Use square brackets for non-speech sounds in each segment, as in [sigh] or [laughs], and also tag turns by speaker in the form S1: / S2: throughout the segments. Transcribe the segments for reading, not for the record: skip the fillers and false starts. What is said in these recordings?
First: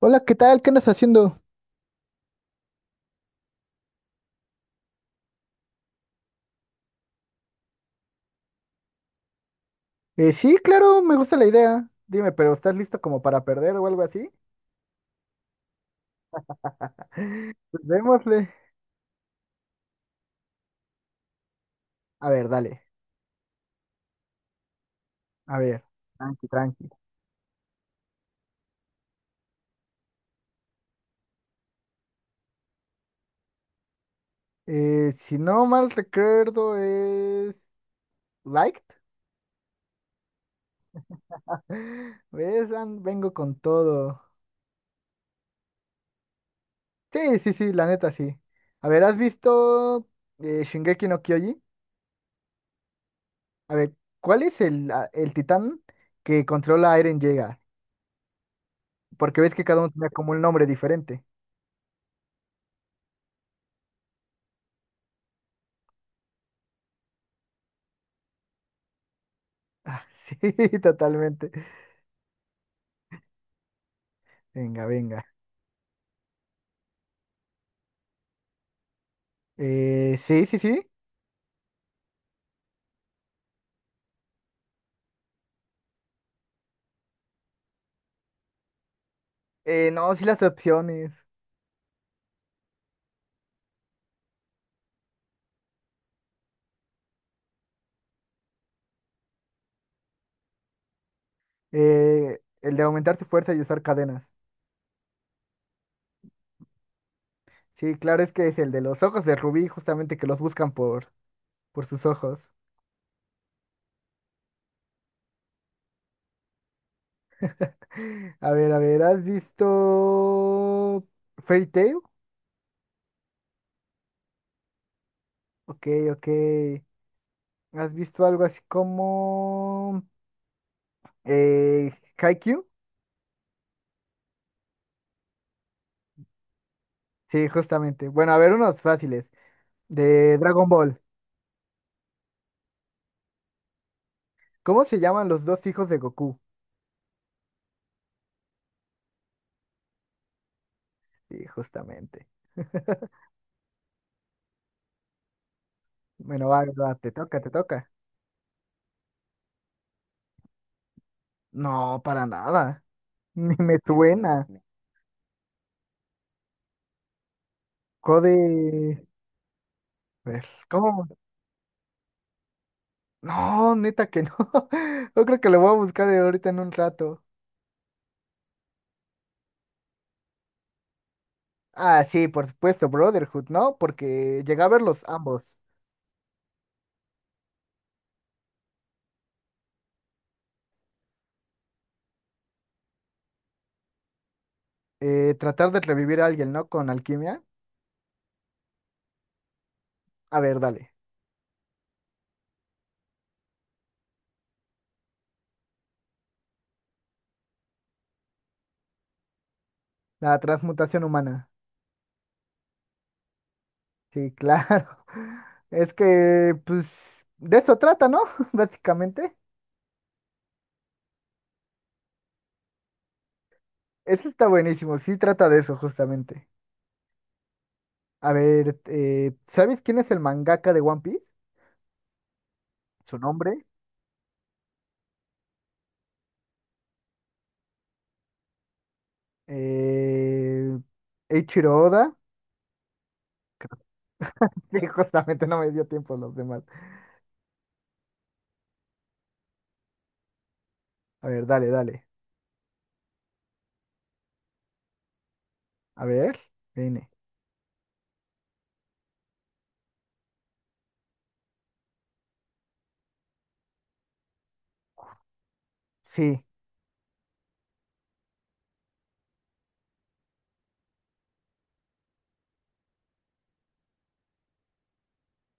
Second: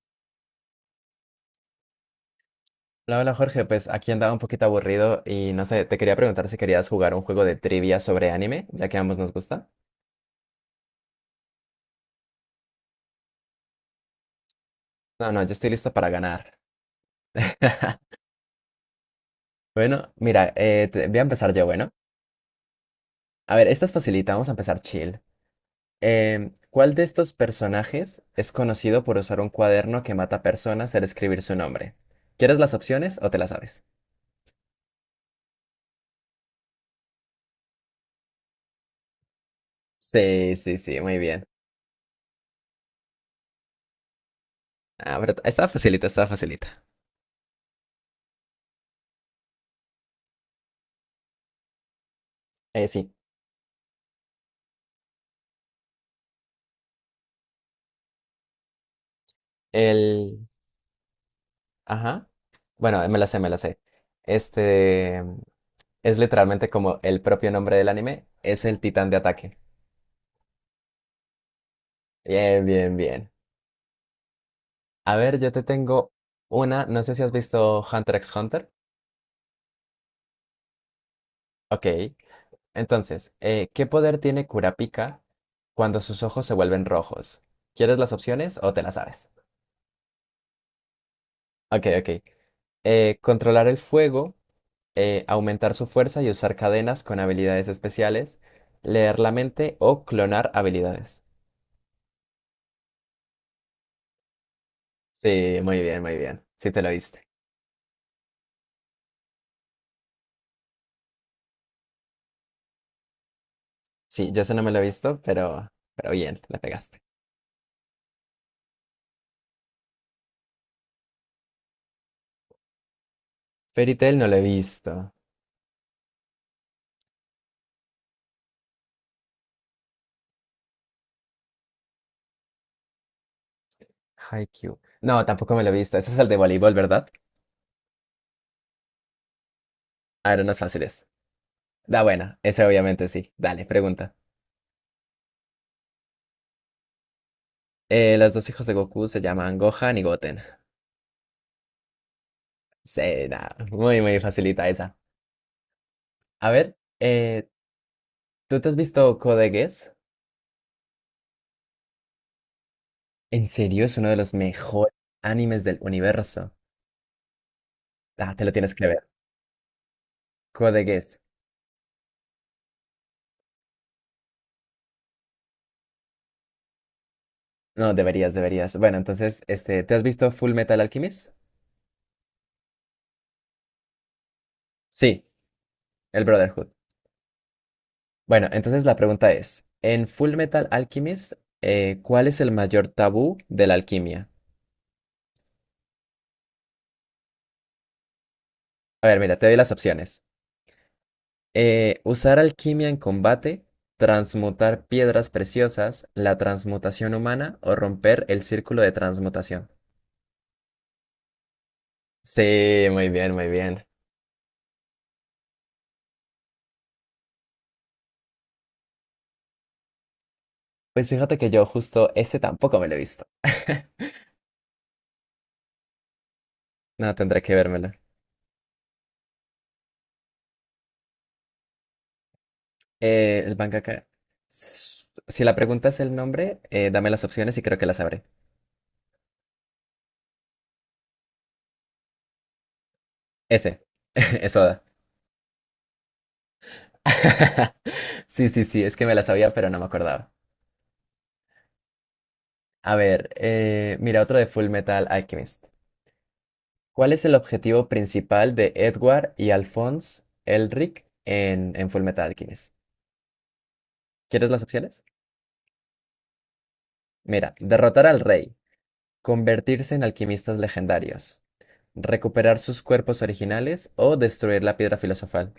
S1: Hola, ¿qué tal? ¿Qué andas haciendo?
S2: Hola, hola Jorge, pues aquí andaba un poquito aburrido y no sé, te quería preguntar si querías jugar un juego de trivia sobre anime, ya que a ambos nos gusta.
S1: Sí, claro, me gusta la idea. Dime, pero ¿estás listo como para perder o algo así?
S2: No, no, yo estoy listo para ganar.
S1: [laughs] Pues
S2: [laughs]
S1: démosle.
S2: Bueno, mira, voy a empezar yo, bueno.
S1: A ver, dale.
S2: A ver, esta es facilita, vamos a empezar chill.
S1: A ver, tranqui, tranqui.
S2: ¿Cuál de estos personajes es conocido por usar un cuaderno que mata personas al escribir su nombre? ¿Quieres las opciones o te las sabes?
S1: Si no mal recuerdo es... Liked.
S2: Sí, sí, sí, muy bien.
S1: [laughs] ¿Ves? Vengo con todo.
S2: Ah, pero estaba facilita, estaba facilita.
S1: Sí, sí, sí, la neta sí. A ver, ¿has visto Shingeki no Kyoji?
S2: Sí,
S1: A ver, ¿cuál es el titán que controla a Eren Yeager? Porque ves que cada uno tenía como un
S2: el.
S1: nombre diferente.
S2: Ajá. Bueno, me la sé, me la sé. Este es literalmente como el propio nombre del anime, es el titán de ataque.
S1: Ah, [laughs] sí, totalmente.
S2: Bien, bien, bien.
S1: Venga,
S2: A
S1: venga.
S2: ver, yo te tengo una, no sé si has visto Hunter x Hunter.
S1: Sí, sí, sí.
S2: Ok. Entonces, ¿qué poder tiene Kurapika cuando sus ojos se vuelven rojos? ¿Quieres las opciones o te las sabes?
S1: No, sí las opciones.
S2: Ok, ok. Controlar el fuego, aumentar su fuerza y usar cadenas con habilidades especiales, leer la mente o clonar habilidades.
S1: El de aumentar su fuerza y usar cadenas.
S2: Sí, muy bien, muy bien. Sí, te lo viste.
S1: Sí, claro, es que es el de los ojos de Rubí, justamente que los buscan por sus ojos.
S2: Sí, yo eso no me lo he visto, pero bien, la pegaste.
S1: [laughs] A ver, ¿has visto Fairy Tail?
S2: Fairy Tail no lo he visto.
S1: Ok, ok. ¿Has visto algo así como eh, Haikyuu?
S2: Haikyuu. No, tampoco me lo he visto. Ese es el de voleibol, ¿verdad?
S1: Sí, justamente. Bueno, a ver, unos fáciles.
S2: A
S1: De
S2: ver, unos
S1: Dragon Ball.
S2: fáciles. Da buena, ese obviamente sí. Dale, pregunta.
S1: ¿Cómo se llaman los dos hijos de Goku?
S2: Los dos hijos de Goku se llaman Gohan y Goten.
S1: Sí, justamente. [laughs]
S2: Sí, nada, muy, muy facilita esa.
S1: Bueno,
S2: A
S1: va,
S2: ver,
S1: va, te toca, te toca.
S2: ¿tú te has visto Code Geass?
S1: No, para nada. [laughs]
S2: En
S1: Ni me Dios
S2: serio, es uno de los
S1: suena.
S2: mejores animes del universo. Ah, te
S1: Code.
S2: lo tienes que ver.
S1: A ver,
S2: Code
S1: ¿cómo?
S2: Geass.
S1: No, neta que no. [laughs] Yo creo que lo voy a buscar ahorita en un rato.
S2: No, deberías, deberías. Bueno, entonces, este, ¿te has visto Full Metal Alchemist?
S1: Ah, sí, por supuesto, Brotherhood, ¿no? Porque llegué a verlos
S2: Sí,
S1: ambos.
S2: el Brotherhood. Bueno, entonces la pregunta es, en Full Metal Alchemist, ¿cuál es el mayor tabú de la alquimia?
S1: Tratar de revivir a alguien, ¿no? Con alquimia.
S2: A ver, mira, te doy las opciones.
S1: A ver, dale.
S2: Usar alquimia en combate, transmutar piedras preciosas, la transmutación humana o romper el círculo de transmutación.
S1: La transmutación humana.
S2: Sí, muy bien, muy bien.
S1: Sí, claro. [laughs] Es que, pues, de eso trata, ¿no? [laughs] Básicamente.
S2: Pues fíjate que yo justo ese tampoco me lo he visto. [laughs]
S1: Eso está buenísimo. Sí, trata de eso, justamente.
S2: No, tendré que vérmelo.
S1: A ver, ¿sabes quién es el mangaka de One Piece? Su
S2: El
S1: nombre.
S2: mangaka. s- Si la pregunta es el nombre, dame las opciones y creo que las sabré.
S1: Eh, Eiichiro Oda. [laughs]
S2: Ese, [laughs] es Oda.
S1: Sí, justamente no me dio tiempo los demás.
S2: [laughs] Sí, sí, sí, es que me la sabía, pero no me acordaba.
S1: A ver, dale, dale.
S2: A ver, mira otro de Full Metal Alchemist.
S1: A ver, viene.
S2: ¿Cuál es el objetivo principal de Edward y Alphonse Elric en Full Metal Alchemist? ¿Quieres las opciones?
S1: Sí.
S2: Mira, derrotar al rey, convertirse en alquimistas legendarios, recuperar sus cuerpos originales o destruir la piedra filosofal.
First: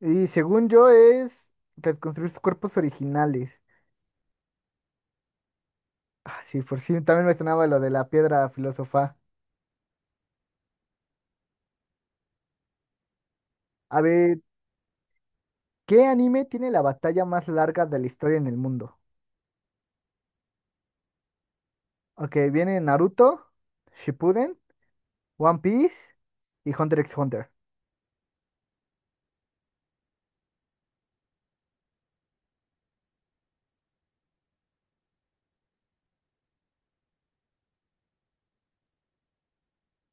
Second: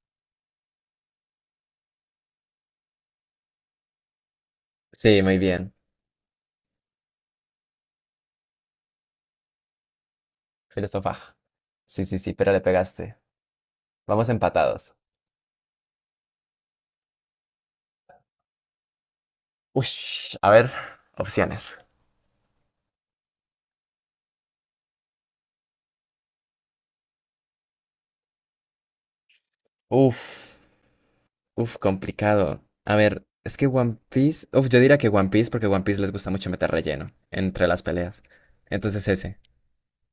S1: Y según yo es reconstruir sus cuerpos originales.
S2: Sí, muy bien.
S1: Ah, sí, por si también me sonaba lo de la piedra filósofa.
S2: Filósofa. Sí, sí, sí, pero le pegaste.
S1: A
S2: Vamos
S1: ver,
S2: empatados.
S1: ¿qué anime tiene la batalla más larga de la historia en el mundo?
S2: Uy, a ver, opciones.
S1: Ok, viene Naruto, Shippuden, One Piece y Hunter x Hunter.
S2: Uf, uf, complicado. A ver, es que One Piece. Uf, yo diría que One Piece porque One Piece les gusta mucho meter relleno entre las peleas. Entonces ese.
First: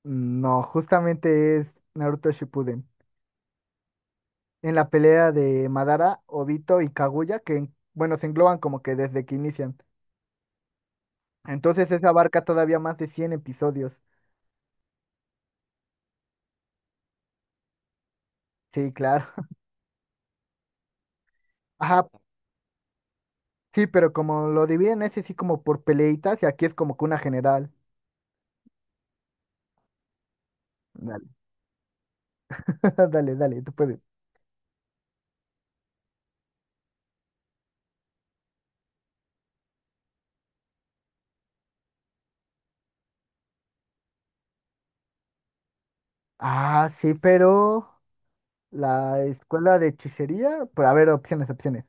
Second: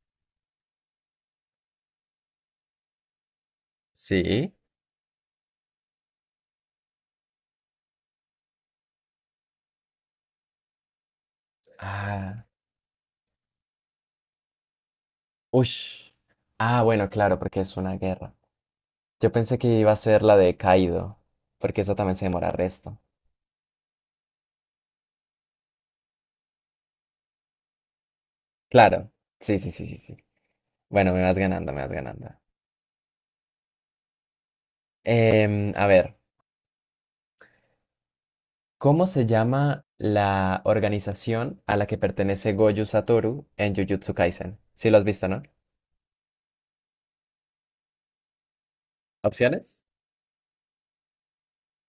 S1: No, justamente es Naruto Shippuden.
S2: Sí.
S1: En la pelea de Madara, Obito y Kaguya, que bueno, se engloban como que desde que inician. Entonces eso abarca
S2: Ah,
S1: todavía más de 100 episodios.
S2: ush. Ah, bueno, claro, porque es una guerra.
S1: Sí, claro.
S2: Yo pensé que iba a ser la de Kaido,
S1: [laughs]
S2: porque esa
S1: Ajá,
S2: también se demora resto.
S1: sí, pero como lo dividen ese sí como por peleitas y aquí es como que una general.
S2: Claro. Sí, sí, sí, sí, sí. Bueno, me
S1: Dale,
S2: vas ganando, me vas ganando.
S1: [laughs] dale, dale, tú puedes.
S2: A ver. ¿Cómo se llama la organización a la que pertenece Gojo Satoru en Jujutsu Kaisen? Si lo has visto, ¿no?
S1: Ah, sí, pero la escuela
S2: Opciones:
S1: de hechicería, por ver opciones, opciones.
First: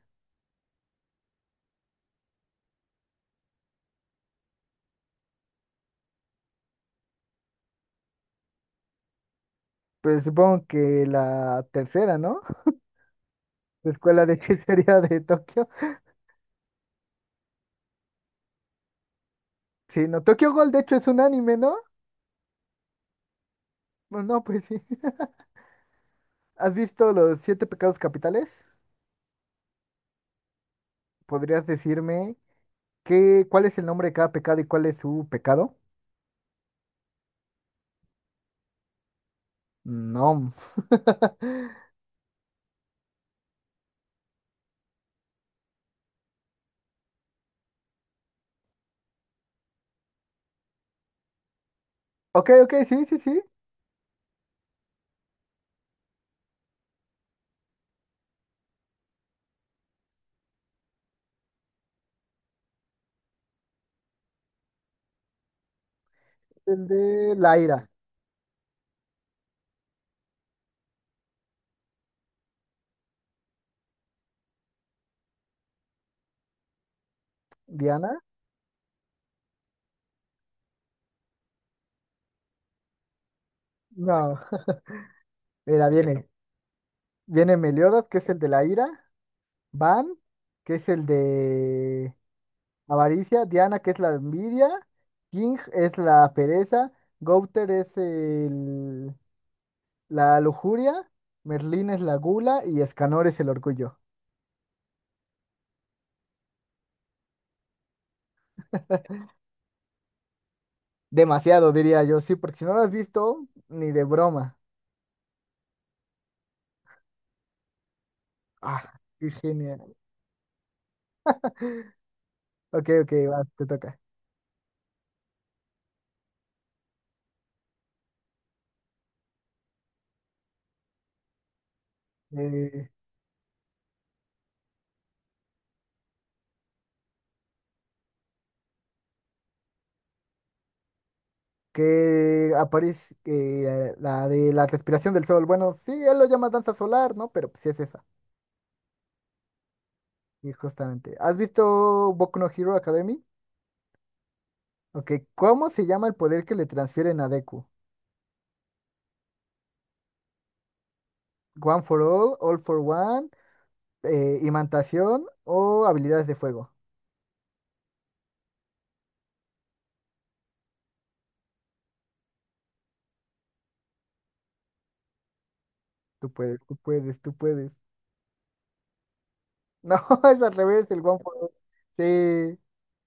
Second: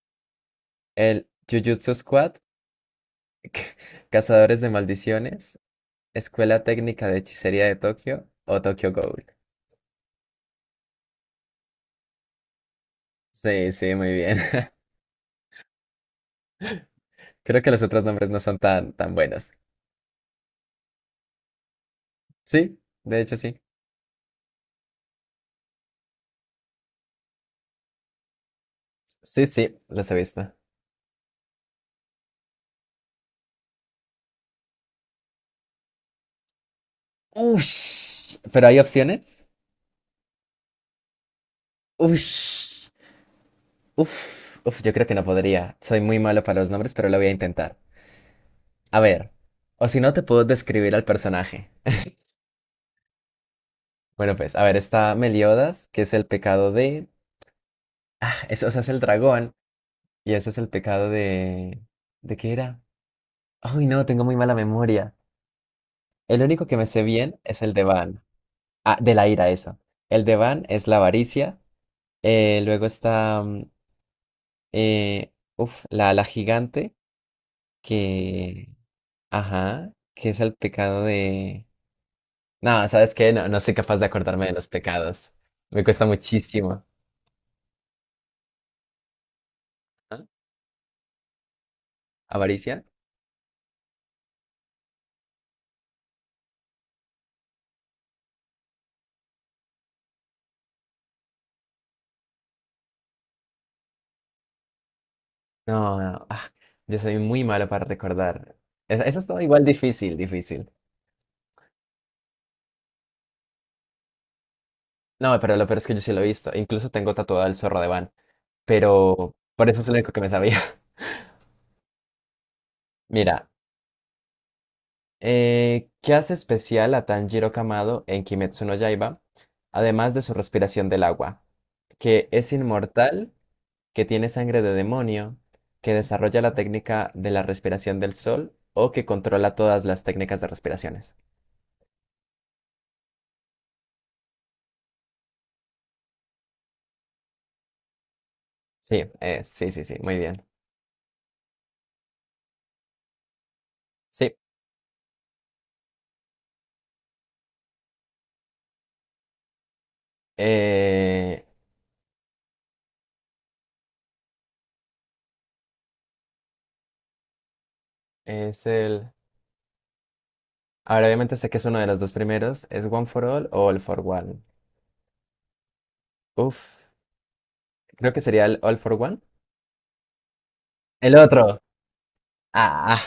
S2: el Jujutsu Squad, [laughs] Cazadores de Maldiciones, Escuela Técnica de Hechicería de Tokio o Tokyo Ghoul.
S1: Pues supongo que la tercera, ¿no? [laughs]
S2: Sí,
S1: La
S2: sí, muy
S1: escuela de
S2: bien. [laughs]
S1: hechicería de Tokio.
S2: Creo que los otros nombres no son tan, tan buenos.
S1: Sí, no. Tokyo Ghoul, de hecho, es un anime, ¿no?
S2: Sí, de hecho sí.
S1: No, no, pues sí. [laughs] ¿Has visto los siete pecados capitales?
S2: Sí, sí, los he visto.
S1: ¿Podrías decirme cuál es el nombre de cada pecado y cuál es su pecado?
S2: Ush, ¿pero hay opciones?
S1: No. [laughs]
S2: Ush, uf, uf, yo creo que no podría. Soy muy malo para los nombres, pero lo voy a intentar. A ver, o si no te puedo describir al personaje.
S1: Ok, ok, sí, sí, sí.
S2: Bueno, pues, a ver, está Meliodas, que es el pecado de... Eso, o sea, es el dragón, y ese es el pecado de... ¿De qué era? Ay, no, tengo muy mala memoria. El único que
S1: El
S2: me sé
S1: de
S2: bien
S1: la
S2: es el de
S1: ira.
S2: Van. Ah, de la ira, eso. El de Van es la avaricia. Luego está... eh, la, la gigante,
S1: Diana.
S2: que... Ajá, que es el pecado de... No, ¿sabes qué? No, no soy capaz de
S1: No.
S2: acordarme de los pecados.
S1: [laughs]
S2: Me
S1: Mira,
S2: cuesta
S1: viene.
S2: muchísimo.
S1: Viene Meliodas, que es el de la ira. Van,
S2: ¿Ah?
S1: que es el de
S2: ¿Avaricia?
S1: avaricia. Diana, que es la envidia. King es la pereza. Gouter es el... La lujuria, Merlín es la gula y Escanor es el orgullo.
S2: No, no. Ah, yo soy muy malo para recordar. Esa estaba igual difícil, difícil.
S1: Demasiado, diría yo, sí, porque si no lo has visto, ni de broma.
S2: No, pero lo peor es que yo sí lo he visto. Incluso tengo tatuado el zorro de Van.
S1: Ah, qué
S2: Pero por eso es lo
S1: genial.
S2: único que me sabía. [laughs]
S1: Ok, ok, va,
S2: Mira,
S1: te toca.
S2: ¿qué hace especial a Tanjiro Kamado en Kimetsu no Yaiba? Además de su respiración del agua. Que es
S1: Eh,
S2: inmortal, que tiene sangre de demonio, que desarrolla la técnica de la respiración del sol o que controla todas las técnicas de respiraciones.
S1: que aparece la de la respiración del sol. Bueno, sí, él lo llama danza solar, ¿no? Pero sí es esa.
S2: Sí, sí, sí, sí, muy bien.
S1: Y justamente. ¿Has visto Boku no Hero Academy?
S2: Sí,
S1: Ok, ¿cómo se llama el poder que le transfieren a Deku?
S2: eh,
S1: One for all, all for one, imantación o habilidades de fuego.
S2: es el... Ahora obviamente sé que es uno de los dos primeros. ¿Es One for All o All for One?
S1: Tú puedes, tú
S2: Uf,
S1: puedes, tú puedes.
S2: creo que sería el All for One.
S1: No, [laughs] es al revés, el
S2: El
S1: One for All.
S2: otro.
S1: Sí,
S2: Ah,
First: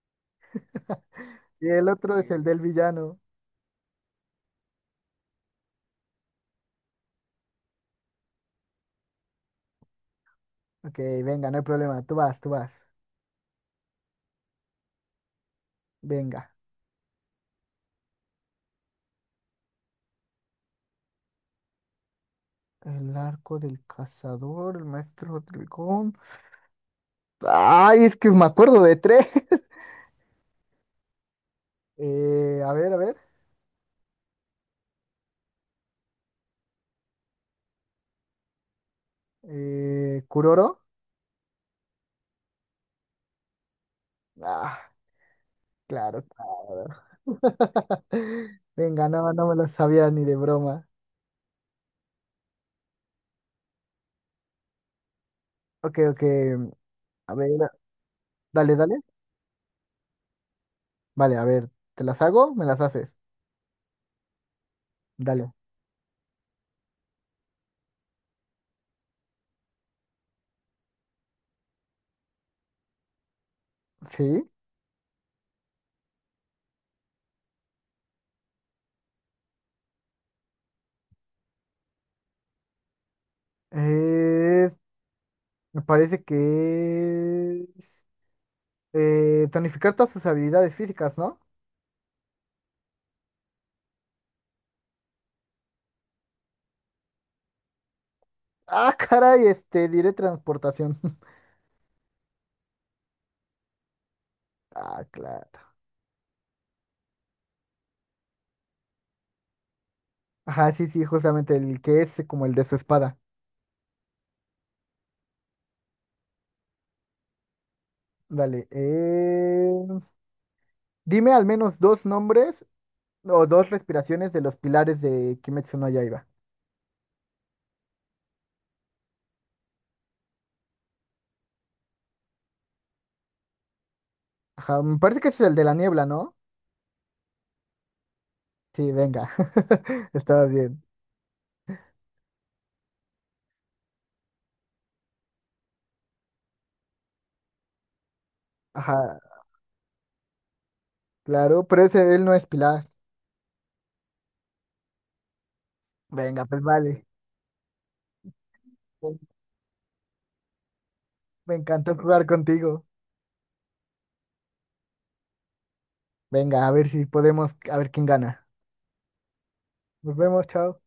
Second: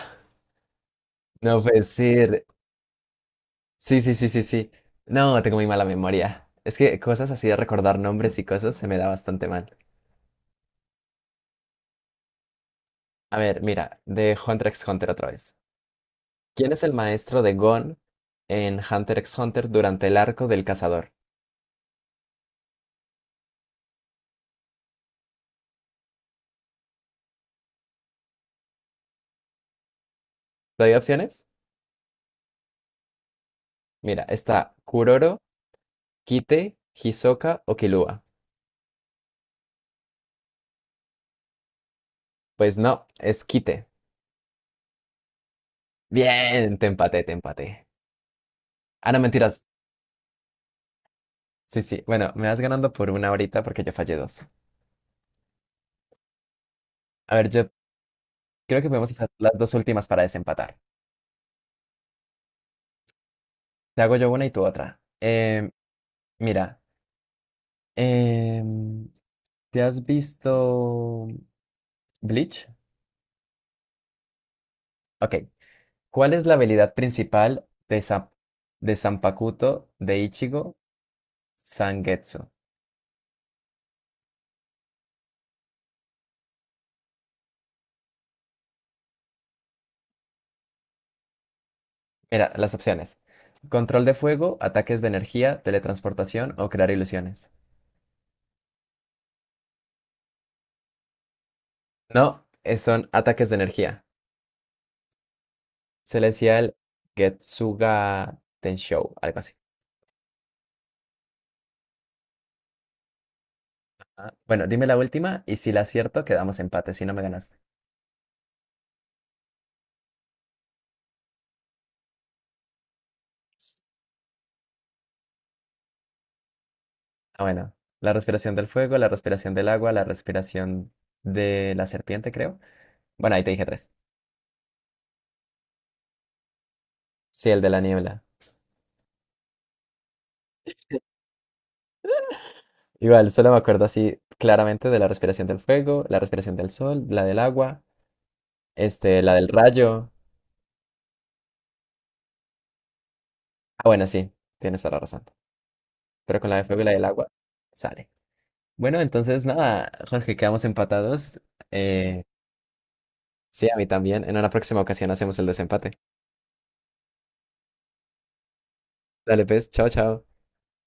S1: [laughs]
S2: no
S1: y
S2: puede
S1: el otro es el
S2: ser.
S1: del villano.
S2: Sí, sí, sí, sí, sí. No, tengo muy mala memoria. Es que cosas así de recordar nombres y cosas se me da bastante mal.
S1: Ok, venga, no hay problema. Tú vas, tú vas.
S2: A ver, mira, de Hunter x Hunter otra vez.
S1: Venga.
S2: ¿Quién es el maestro de Gon en Hunter x Hunter durante el arco del cazador?
S1: El arco del cazador, el maestro dragón. Ay, es que me acuerdo de tres. [laughs]
S2: ¿Te doy opciones?
S1: A ver, a ver.
S2: Mira, está Kuroro, Kite, Hisoka o Killua.
S1: Kuroro.
S2: Pues no, es Kite.
S1: Ah, claro,
S2: Bien,
S1: claro.
S2: te empaté, te empaté.
S1: [laughs] Venga,
S2: Ah, no,
S1: no, no me
S2: mentiras.
S1: lo sabía ni de broma.
S2: Sí, sí. Bueno, me vas ganando por una ahorita porque yo fallé dos.
S1: Ok, ok. A
S2: A ver,
S1: ver,
S2: yo
S1: dale,
S2: creo que
S1: dale.
S2: podemos hacer las dos últimas para desempatar.
S1: Vale, a ver, ¿te las hago? ¿Me las haces?
S2: Te hago yo una y tú otra.
S1: Dale.
S2: Mira, em, ¿te has visto Bleach?
S1: Sí,
S2: Ok. ¿Cuál es la habilidad principal de, de Zanpakuto de Ichigo Sangetsu?
S1: es, me parece que es tonificar todas sus habilidades físicas, ¿no?
S2: Mira, las opciones. Control de fuego, ataques de energía, teletransportación o crear ilusiones.
S1: Ah, [laughs] caray, este, diré transportación. [laughs]
S2: No, son ataques de energía.
S1: Ah, claro.
S2: Se le decía el Getsuga Tenshou, algo así.
S1: Ajá, sí, sí, justamente el que es como el de su espada.
S2: Ah, bueno, dime la última y si la acierto, quedamos empate, si no me ganaste.
S1: Dale. Dime al menos dos nombres o dos respiraciones de los pilares de Kimetsu no Yaiba.
S2: Ah, bueno. La respiración del fuego, la respiración del agua, la respiración de la serpiente, creo. Bueno, ahí te dije tres.
S1: Ajá, me parece que ese es el de la niebla, ¿no?
S2: Sí, el de la niebla.
S1: Sí, venga. [laughs] Estaba bien.
S2: Igual, solo me acuerdo así claramente de la respiración del fuego, la respiración del sol, la del agua,
S1: Ajá,
S2: este, la del rayo.
S1: claro, pero ese él no es pilar.
S2: Ah, bueno, sí, tienes toda la razón. Pero
S1: Venga,
S2: con la
S1: pues
S2: de fuego y la del
S1: vale.
S2: agua sale. Bueno, entonces nada, Jorge, quedamos empatados.
S1: Me encantó
S2: Eh,
S1: jugar contigo.
S2: sí, a mí también. En una próxima ocasión hacemos el desempate.
S1: Venga, a ver si podemos, a ver quién gana.
S2: Dale, pues, chao,
S1: Nos
S2: chao.
S1: vemos, chao.